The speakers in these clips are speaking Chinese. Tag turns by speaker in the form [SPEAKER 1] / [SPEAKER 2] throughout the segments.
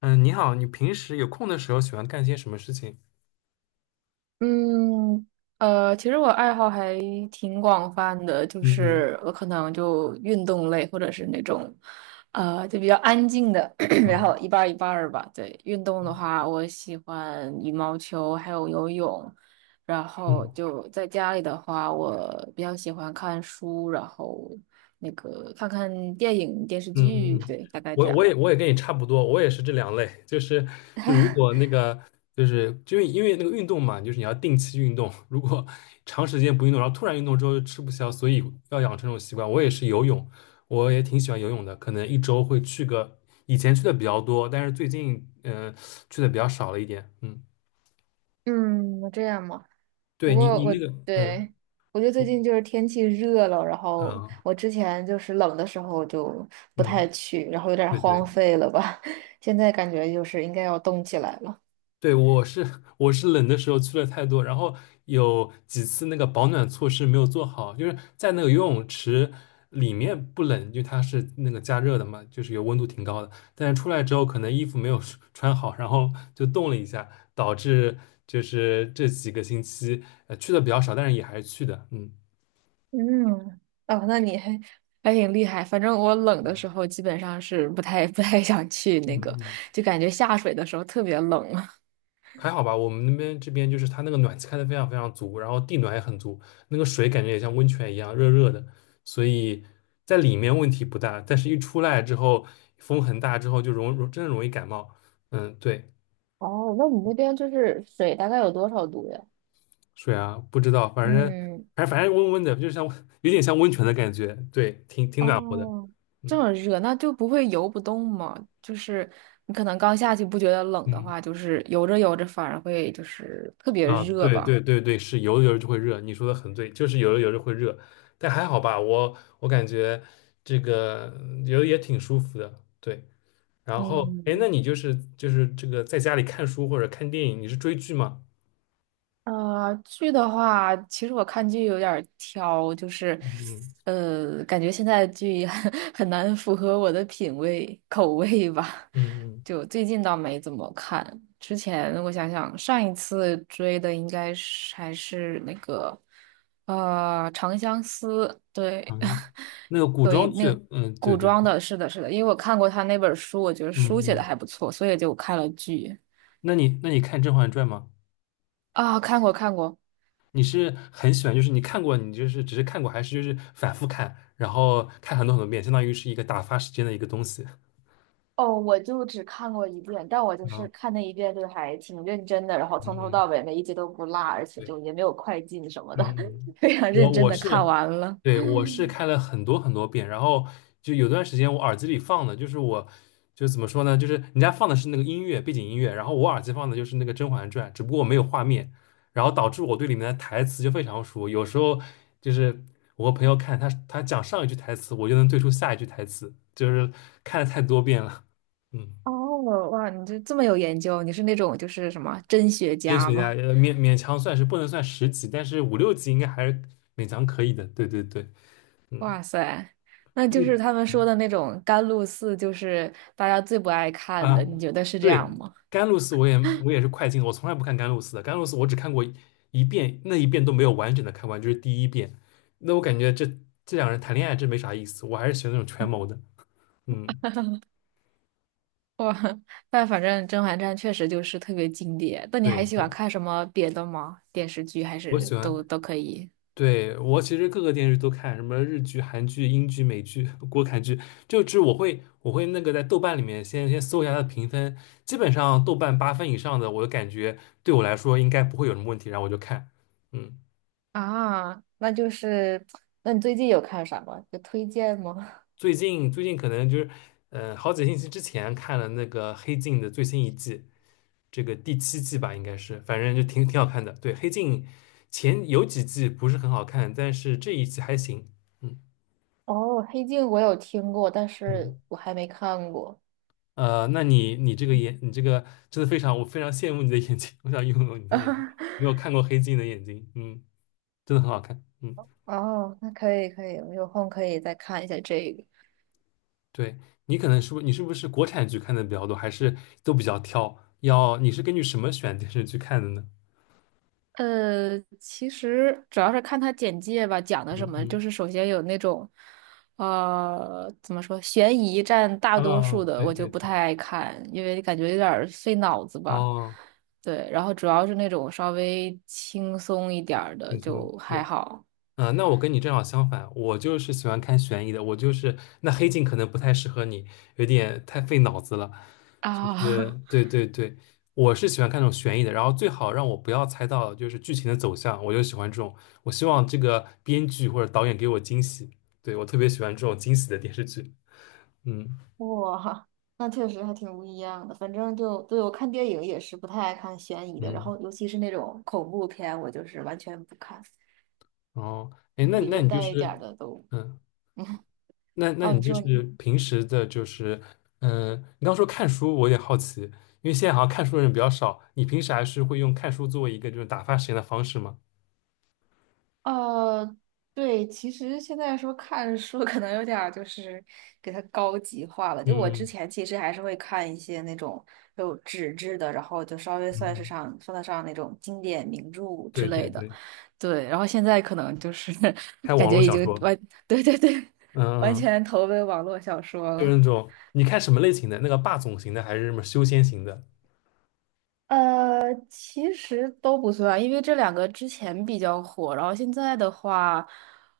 [SPEAKER 1] 嗯，你好，你平时有空的时候喜欢干些什么事情？
[SPEAKER 2] 嗯，其实我爱好还挺广泛的，就
[SPEAKER 1] 嗯嗯，
[SPEAKER 2] 是我可能就运动类，或者是那种，就比较安静的，然
[SPEAKER 1] 哦，
[SPEAKER 2] 后一半儿一半儿吧。对，运动的
[SPEAKER 1] 嗯
[SPEAKER 2] 话，我喜欢羽毛球，还有游泳。然后
[SPEAKER 1] 嗯
[SPEAKER 2] 就在家里的话，我比较喜欢看书，然后那个看看电影、电视
[SPEAKER 1] 嗯
[SPEAKER 2] 剧，
[SPEAKER 1] 嗯，
[SPEAKER 2] 对，大概这
[SPEAKER 1] 我
[SPEAKER 2] 样。
[SPEAKER 1] 我也我也跟你差不多，我也是这两类，就是如果那 个就是就因为那个运动嘛，就是你要定期运动，如果长时间不运动，然后突然运动之后就吃不消，所以要养成这种习惯。我也是游泳，我也挺喜欢游泳的，可能一周会去个，以前去的比较多，但是最近去的比较少了一点。嗯，
[SPEAKER 2] 嗯，这样吗？不
[SPEAKER 1] 对你
[SPEAKER 2] 过
[SPEAKER 1] 你
[SPEAKER 2] 我
[SPEAKER 1] 那个嗯
[SPEAKER 2] 对我觉得最
[SPEAKER 1] 我
[SPEAKER 2] 近就是天气热了，然后我
[SPEAKER 1] 啊
[SPEAKER 2] 之前就是冷的时候就不太
[SPEAKER 1] 嗯
[SPEAKER 2] 去，然后有点
[SPEAKER 1] 对
[SPEAKER 2] 荒
[SPEAKER 1] 对。
[SPEAKER 2] 废了吧。现在感觉就是应该要动起来了。
[SPEAKER 1] 对，我是我是冷的时候去了太多，然后有几次那个保暖措施没有做好，就是在那个游泳池里面不冷，因为它是那个加热的嘛，就是有温度挺高的，但是出来之后可能衣服没有 穿好，然后就冻了一下，导致就是这几个星期去的比较少，但是也还是去的，嗯。
[SPEAKER 2] 嗯，哦，那你还还挺厉害。反正我冷的时候基本上是不太 不太想去
[SPEAKER 1] 嗯
[SPEAKER 2] 那个，
[SPEAKER 1] 嗯，
[SPEAKER 2] 就感觉下水的时候特别冷。
[SPEAKER 1] 还好吧，我们那边这边就是它那个暖气开的非常非常足，然后地暖也很足，那个水感觉也像温泉一样热热的，所以在里面问题不大，但是一出来之后风很大之后就真的容易感冒。嗯，对，
[SPEAKER 2] 哦，那你那边就是水大概有多少度呀？
[SPEAKER 1] 水啊，不知道，反正
[SPEAKER 2] 嗯，
[SPEAKER 1] 反正反正温温的，就像 有点像温泉的感觉，对，挺挺暖和的。
[SPEAKER 2] 哦，这
[SPEAKER 1] 嗯
[SPEAKER 2] 么热，那就不会游不动嘛？就是你可能刚下去不觉得冷的
[SPEAKER 1] 嗯。
[SPEAKER 2] 话，就是游着游着反而会就是特别
[SPEAKER 1] 啊，
[SPEAKER 2] 热
[SPEAKER 1] 对对
[SPEAKER 2] 吧。
[SPEAKER 1] 对对，是游着游着就会热，你说的很对，就是游着游着会热，但还好吧，我我感觉这个游得也挺舒服的，对。然后，哎，那
[SPEAKER 2] 嗯，
[SPEAKER 1] 你就是就是这个在家里看书或者看电影，你是追剧吗？
[SPEAKER 2] 剧的话，其实我看剧有点儿挑，就是，
[SPEAKER 1] 嗯
[SPEAKER 2] 感觉现在的剧 很难符合我的品味口味吧。
[SPEAKER 1] 嗯嗯，
[SPEAKER 2] 就最近倒没怎么看，之前我想想，上一次追的应该是还是那个，长相思》，对，
[SPEAKER 1] 好像是那个 古
[SPEAKER 2] 有一
[SPEAKER 1] 装
[SPEAKER 2] 那
[SPEAKER 1] 剧，
[SPEAKER 2] 个
[SPEAKER 1] 嗯，对
[SPEAKER 2] 古
[SPEAKER 1] 对
[SPEAKER 2] 装
[SPEAKER 1] 对，
[SPEAKER 2] 的，是的，是的，因为我看过他那本书，我觉得
[SPEAKER 1] 嗯
[SPEAKER 2] 书写的
[SPEAKER 1] 嗯，
[SPEAKER 2] 还不错，所以就看了剧
[SPEAKER 1] 那你看《甄嬛传》吗？
[SPEAKER 2] 啊，看过看过。
[SPEAKER 1] 你是很喜欢，就是你看过，你就是只是看过，还是就是反复看，然后看很多很多遍，相当于是一个打发时间的一个东西
[SPEAKER 2] 哦，我就只看过一遍，但我就是
[SPEAKER 1] 啊，
[SPEAKER 2] 看那一遍，就是还挺认真的，然后从
[SPEAKER 1] 嗯
[SPEAKER 2] 头
[SPEAKER 1] 嗯。
[SPEAKER 2] 到尾每一集都不落，而且
[SPEAKER 1] 对。
[SPEAKER 2] 就也没有快进什么
[SPEAKER 1] 嗯
[SPEAKER 2] 的，
[SPEAKER 1] 嗯，
[SPEAKER 2] 非常
[SPEAKER 1] 我
[SPEAKER 2] 认真
[SPEAKER 1] 我
[SPEAKER 2] 的看
[SPEAKER 1] 是，
[SPEAKER 2] 完了。
[SPEAKER 1] 对，我是看了很多很多遍，然后就有段时间我耳机里放的就是我，就怎么说呢，就是人家放的是那个音乐背景音乐，然后我耳机放的就是那个《甄嬛传》，只不过我没有画面，然后导致我对里面的台词就非常熟，有时候就是我和朋友看他讲上一句台词，我就能对出下一句台词，就是看了太多遍了，嗯，
[SPEAKER 2] 哦，哇，你这么有研究，你是那种就是什么真学
[SPEAKER 1] 真
[SPEAKER 2] 家
[SPEAKER 1] 学家
[SPEAKER 2] 吗？
[SPEAKER 1] 勉勉强算是不能算十级，但是五六级应该还是勉强可以的，对对对，嗯。
[SPEAKER 2] 哇塞，那
[SPEAKER 1] 因
[SPEAKER 2] 就是
[SPEAKER 1] 为。
[SPEAKER 2] 他们说的那种甘露寺，就是大家最不爱看
[SPEAKER 1] 啊，
[SPEAKER 2] 的，你觉得是这样
[SPEAKER 1] 对，
[SPEAKER 2] 吗？
[SPEAKER 1] 甘露寺我也我也是快进的我从来不看甘露寺的。甘露寺我只看过一遍，那一遍都没有完整的看完，就是第一遍。那我感觉这两人谈恋爱真没啥意思，我还是喜欢那种权谋的。嗯，
[SPEAKER 2] 哇，但反正《甄嬛传》确实就是特别经典。那你
[SPEAKER 1] 对
[SPEAKER 2] 还喜欢
[SPEAKER 1] 对，
[SPEAKER 2] 看什么别的吗？电视剧还
[SPEAKER 1] 我
[SPEAKER 2] 是
[SPEAKER 1] 喜欢。
[SPEAKER 2] 都可以？
[SPEAKER 1] 对，我其实各个电视剧都看，什么日剧、韩剧、英剧、美剧、国产剧，就是我会那个在豆瓣里面先搜一下它的评分，基本上豆瓣八分以上的，我就感觉对我来说应该不会有什么问题，然后我就看。嗯。
[SPEAKER 2] 啊，那就是，那你最近有看啥吗？有推荐吗？
[SPEAKER 1] 最近可能就是，好几个星期之前看了那个《黑镜》的最新一季，这个第七季吧，应该是，反正就挺挺好看的。对，《黑镜》前有几季不是很好看，但是这一季还行。嗯
[SPEAKER 2] 哦，《黑镜》我有听过，但是
[SPEAKER 1] 嗯，
[SPEAKER 2] 我还没看过。
[SPEAKER 1] 那你你这个眼，你这个真的非常，我非常羡慕你的眼睛，我想拥有你的眼睛。没 有看过《黑镜》的眼睛，嗯，真的很好看。嗯，
[SPEAKER 2] 哦，那可以可以，我有空可以再看一下这个。
[SPEAKER 1] 对，你可能是不，你是不是国产剧看的比较多，还是都比较挑？要你是根据什么选电视剧看的呢？
[SPEAKER 2] 其实主要是看他简介吧，讲的什
[SPEAKER 1] 嗯
[SPEAKER 2] 么，就
[SPEAKER 1] 嗯。
[SPEAKER 2] 是首先有那种，怎么说，悬疑占大多
[SPEAKER 1] 啊
[SPEAKER 2] 数的，
[SPEAKER 1] 对
[SPEAKER 2] 我
[SPEAKER 1] 对
[SPEAKER 2] 就不
[SPEAKER 1] 对，
[SPEAKER 2] 太爱看，因为感觉有点儿费脑子吧。
[SPEAKER 1] 哦，
[SPEAKER 2] 对，然后主要是那种稍微轻松一点儿的
[SPEAKER 1] 轻松，
[SPEAKER 2] 就还
[SPEAKER 1] 对，
[SPEAKER 2] 好
[SPEAKER 1] 嗯那我跟你正好相反，我就是喜欢看悬疑的，我就是那黑镜可能不太适合你，有点太费脑子了，就是
[SPEAKER 2] 啊。
[SPEAKER 1] 对 对对，我是喜欢看那种悬疑的，然后最好让我不要猜到就是剧情的走向，我就喜欢这种，我希望这个编剧或者导演给我惊喜，对，我特别喜欢这种惊喜的电视剧，嗯
[SPEAKER 2] 哇，那确实还挺不一样的。反正就，对，我看电影也是不太爱看悬疑的，然
[SPEAKER 1] 嗯，
[SPEAKER 2] 后尤其是那种恐怖片，我就是完全不看，
[SPEAKER 1] 哦，哎，那
[SPEAKER 2] 里
[SPEAKER 1] 那
[SPEAKER 2] 面
[SPEAKER 1] 你就
[SPEAKER 2] 带一点儿
[SPEAKER 1] 是，
[SPEAKER 2] 的都。
[SPEAKER 1] 嗯。那
[SPEAKER 2] 哦，
[SPEAKER 1] 你
[SPEAKER 2] 你
[SPEAKER 1] 就
[SPEAKER 2] 说
[SPEAKER 1] 是
[SPEAKER 2] 你，
[SPEAKER 1] 平时的，就是嗯，你刚说看书，我有点好奇，因为现在好像看书的人比较少，你平时还是会用看书作为一个就是打发时间的方式吗？
[SPEAKER 2] 呃，对，其实现在说看书可能有点儿就是给它高级化了。就我之
[SPEAKER 1] 嗯
[SPEAKER 2] 前其实还是会看一些那种有纸质的，然后就稍微
[SPEAKER 1] 嗯，
[SPEAKER 2] 算得上那种经典名著之
[SPEAKER 1] 对对
[SPEAKER 2] 类的。
[SPEAKER 1] 对，
[SPEAKER 2] 对，然后现在可能就是
[SPEAKER 1] 看
[SPEAKER 2] 感
[SPEAKER 1] 网络
[SPEAKER 2] 觉已
[SPEAKER 1] 小
[SPEAKER 2] 经
[SPEAKER 1] 说，
[SPEAKER 2] 完，对对对，完
[SPEAKER 1] 嗯，
[SPEAKER 2] 全投奔网络小说
[SPEAKER 1] 就是
[SPEAKER 2] 了。
[SPEAKER 1] 那种你看什么类型的？那个霸总型的还是什么修仙型的？
[SPEAKER 2] 其实都不算，因为这两个之前比较火，然后现在的话，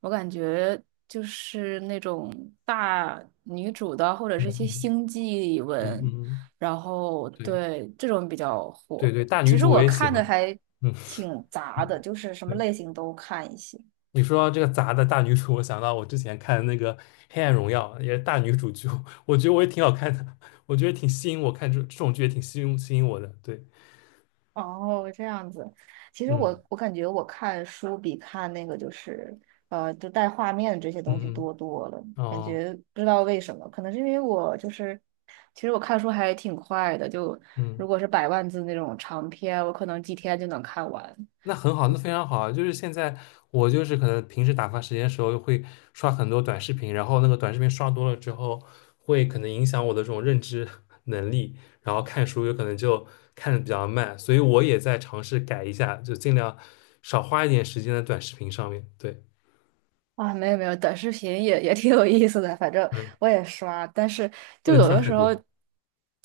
[SPEAKER 2] 我感觉就是那种大女主的，或者是一些
[SPEAKER 1] 嗯
[SPEAKER 2] 星际
[SPEAKER 1] 嗯
[SPEAKER 2] 文，
[SPEAKER 1] 嗯嗯，
[SPEAKER 2] 然后
[SPEAKER 1] 对
[SPEAKER 2] 对这种比较
[SPEAKER 1] 对
[SPEAKER 2] 火。
[SPEAKER 1] 对，大女
[SPEAKER 2] 其实
[SPEAKER 1] 主我
[SPEAKER 2] 我
[SPEAKER 1] 也喜
[SPEAKER 2] 看
[SPEAKER 1] 欢，
[SPEAKER 2] 的还
[SPEAKER 1] 嗯。
[SPEAKER 2] 挺杂的，就是什么
[SPEAKER 1] 对。
[SPEAKER 2] 类型都看一些。
[SPEAKER 1] 你说到这个杂的大女主，我想到我之前看的那个《黑暗荣耀》，也是大女主剧，我觉得我也挺好看的，我觉得挺吸引我看这种剧也挺吸引我的。对，
[SPEAKER 2] 哦，这样子。其实
[SPEAKER 1] 嗯
[SPEAKER 2] 我感觉我看书比看那个就是就带画面这些东西
[SPEAKER 1] 嗯
[SPEAKER 2] 多多了。
[SPEAKER 1] 嗯，
[SPEAKER 2] 感
[SPEAKER 1] 哦，
[SPEAKER 2] 觉不知道为什么，可能是因为我就是，其实我看书还挺快的，就
[SPEAKER 1] 嗯。
[SPEAKER 2] 如果是百万字那种长篇，我可能几天就能看完。
[SPEAKER 1] 那很好，那非常好啊！就是现在我就是可能平时打发时间的时候会刷很多短视频，然后那个短视频刷多了之后，会可能影响我的这种认知 能力，然后看书有可能就看的比较慢，所以我也在尝试改一下，就尽量少花一点时间在短视频上面。对，
[SPEAKER 2] 啊，没有没有，短视频也挺有意思的，反正
[SPEAKER 1] 嗯，
[SPEAKER 2] 我也刷，但是
[SPEAKER 1] 不
[SPEAKER 2] 就
[SPEAKER 1] 能
[SPEAKER 2] 有
[SPEAKER 1] 刷
[SPEAKER 2] 的
[SPEAKER 1] 太
[SPEAKER 2] 时候，
[SPEAKER 1] 多。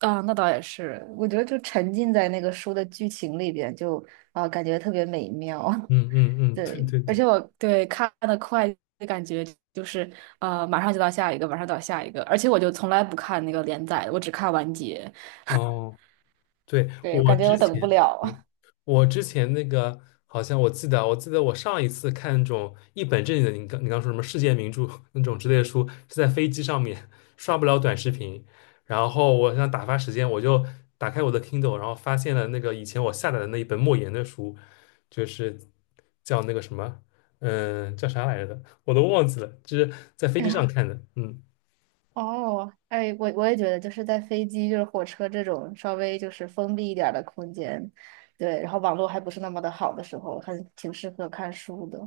[SPEAKER 2] 啊，那倒也是，我觉得就沉浸在那个书的剧情里边，就啊，感觉特别美妙。
[SPEAKER 1] 嗯嗯 嗯，对
[SPEAKER 2] 对，
[SPEAKER 1] 对
[SPEAKER 2] 而
[SPEAKER 1] 对，
[SPEAKER 2] 且我对，看的快的感觉就是马上就到下一个，马上到下一个，而且我就从来不看那个连载的我只看完结。
[SPEAKER 1] 哦。对，
[SPEAKER 2] 对我
[SPEAKER 1] 我
[SPEAKER 2] 感觉
[SPEAKER 1] 之
[SPEAKER 2] 我等不
[SPEAKER 1] 前，
[SPEAKER 2] 了。
[SPEAKER 1] 嗯我之前那个好像我记得，我上一次看那种一本正经的，你刚说什么世界名著 那种之类的书，是在飞机上面刷不了短视频，然后我想打发时间，我就打开我的 Kindle，然后发现了那个以前我下载的那一本莫言的书，就是叫那个什么，叫啥来着的，我都忘记了，就是在飞机上 看的，嗯，
[SPEAKER 2] 哦，哎，我也觉得，就是在飞机、就是火车这种稍微就是封闭一点儿的空间，对，然后网络还不是那么的好的时候，还挺适合看书的。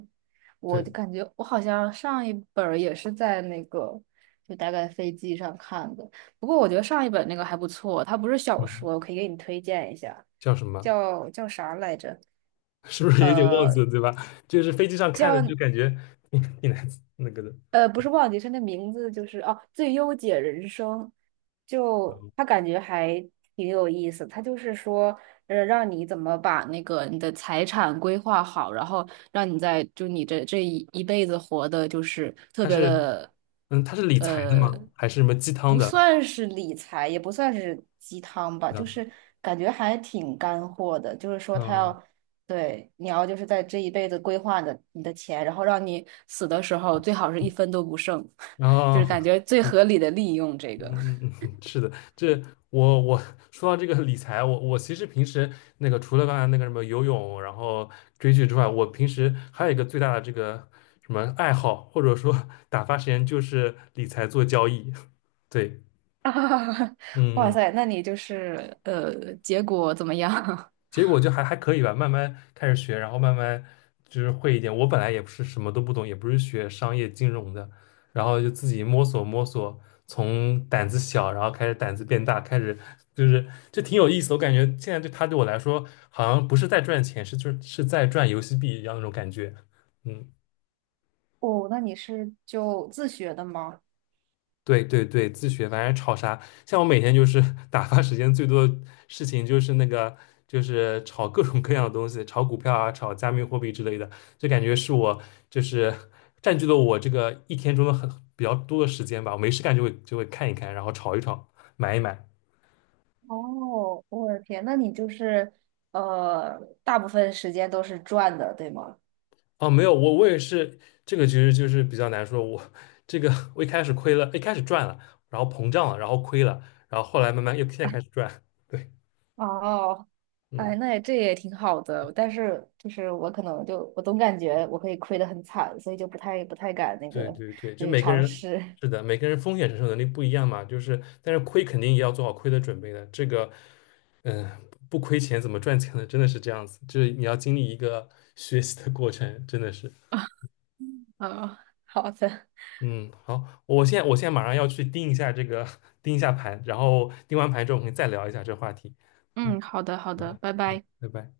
[SPEAKER 2] 我
[SPEAKER 1] 对，
[SPEAKER 2] 就感觉我好像上一本儿也是在那个，就大概飞机上看的。不过我觉得上一本那个还不错，它不是小
[SPEAKER 1] 嗯，
[SPEAKER 2] 说，我可以给你推荐一下，
[SPEAKER 1] 叫什么？
[SPEAKER 2] 叫啥来着？
[SPEAKER 1] 是不是有点忘
[SPEAKER 2] 呃，
[SPEAKER 1] 记了，对吧？就是飞机上看的，就
[SPEAKER 2] 叫。
[SPEAKER 1] 感觉挺挺难那个的。
[SPEAKER 2] 不是忘记，是那名字就是哦，《最优解人生》就，他感觉还挺有意思。他就是说，让你怎么把那个你的财产规划好，然后让你在就你这这一辈子活的，就是特
[SPEAKER 1] 他
[SPEAKER 2] 别
[SPEAKER 1] 是，
[SPEAKER 2] 的，
[SPEAKER 1] 嗯，他是理财的
[SPEAKER 2] 呃，
[SPEAKER 1] 吗？还是什么鸡汤
[SPEAKER 2] 不
[SPEAKER 1] 的？
[SPEAKER 2] 算是理财，也不算是鸡汤吧，就是感觉还挺干货的。就是说，他
[SPEAKER 1] 嗯，
[SPEAKER 2] 要对，你要就是在这一辈子规划你的钱，然后让你死的时候最好是一分都不剩，
[SPEAKER 1] 然
[SPEAKER 2] 就是
[SPEAKER 1] 后
[SPEAKER 2] 感觉最
[SPEAKER 1] 对，
[SPEAKER 2] 合理的利用这个。
[SPEAKER 1] 嗯 嗯嗯，是的，这我我说到这个理财，我我其实平时那个除了刚才那个什么游泳，然后追剧之外，我平时还有一个最大的这个什么爱好，或者说打发时间就是理财做交易。对，
[SPEAKER 2] 啊，哇
[SPEAKER 1] 嗯。嗯
[SPEAKER 2] 塞，那你就是结果怎么样？
[SPEAKER 1] 结果就还还可以吧，慢慢开始学，然后慢慢就是会一点。我本来也不是什么都不懂，也不是学商业金融的，然后就自己摸索摸索，从胆子小，然后开始胆子变大，开始就是就挺有意思的我感觉现在对他对我来说，好像不是在赚钱，是就是是在赚游戏币一样那种感觉。嗯。
[SPEAKER 2] 哦，那你是就自学的吗？
[SPEAKER 1] 对对对，自学反正炒啥，像我每天就是 打发时间最多的事情就是那个，就是炒各种各样的东西，炒股票啊，炒加密货币之类的，就感觉是我就是占据了我这个一天中的很比较多的时间吧。我没事干就会看一看，然后炒一炒，买一买。
[SPEAKER 2] 哦，我的天，那你就是大部分时间都是赚的，对吗？
[SPEAKER 1] 哦，没有，我我也是这个，其实就是比较难说。我这个我一开始亏了，一开始赚了，然后膨胀了，然后亏了，然后后来慢慢又现在开始赚。对，
[SPEAKER 2] 哦，
[SPEAKER 1] 嗯。
[SPEAKER 2] 哎，那也这也挺好的，但是就是我可能就我总感觉我可以亏得很惨，所以就不太敢那个，
[SPEAKER 1] 对对对，
[SPEAKER 2] 就
[SPEAKER 1] 就
[SPEAKER 2] 是
[SPEAKER 1] 每个
[SPEAKER 2] 尝
[SPEAKER 1] 人
[SPEAKER 2] 试。
[SPEAKER 1] 是的，每个人风险承受能力不一样嘛，就是但是亏肯定也要做好亏的准备的。这个，嗯、不亏钱怎么赚钱呢？真的是这样子，就是你要经历一个 学习的过程，真的是。
[SPEAKER 2] 嗯，好的，
[SPEAKER 1] 嗯，好，我现在马上要去盯一下这个 盯一下盘，然后盯完盘之后我们再聊一下这个话题。嗯，
[SPEAKER 2] 嗯，好的，好
[SPEAKER 1] 好
[SPEAKER 2] 的，
[SPEAKER 1] 的，
[SPEAKER 2] 拜拜。
[SPEAKER 1] 拜拜。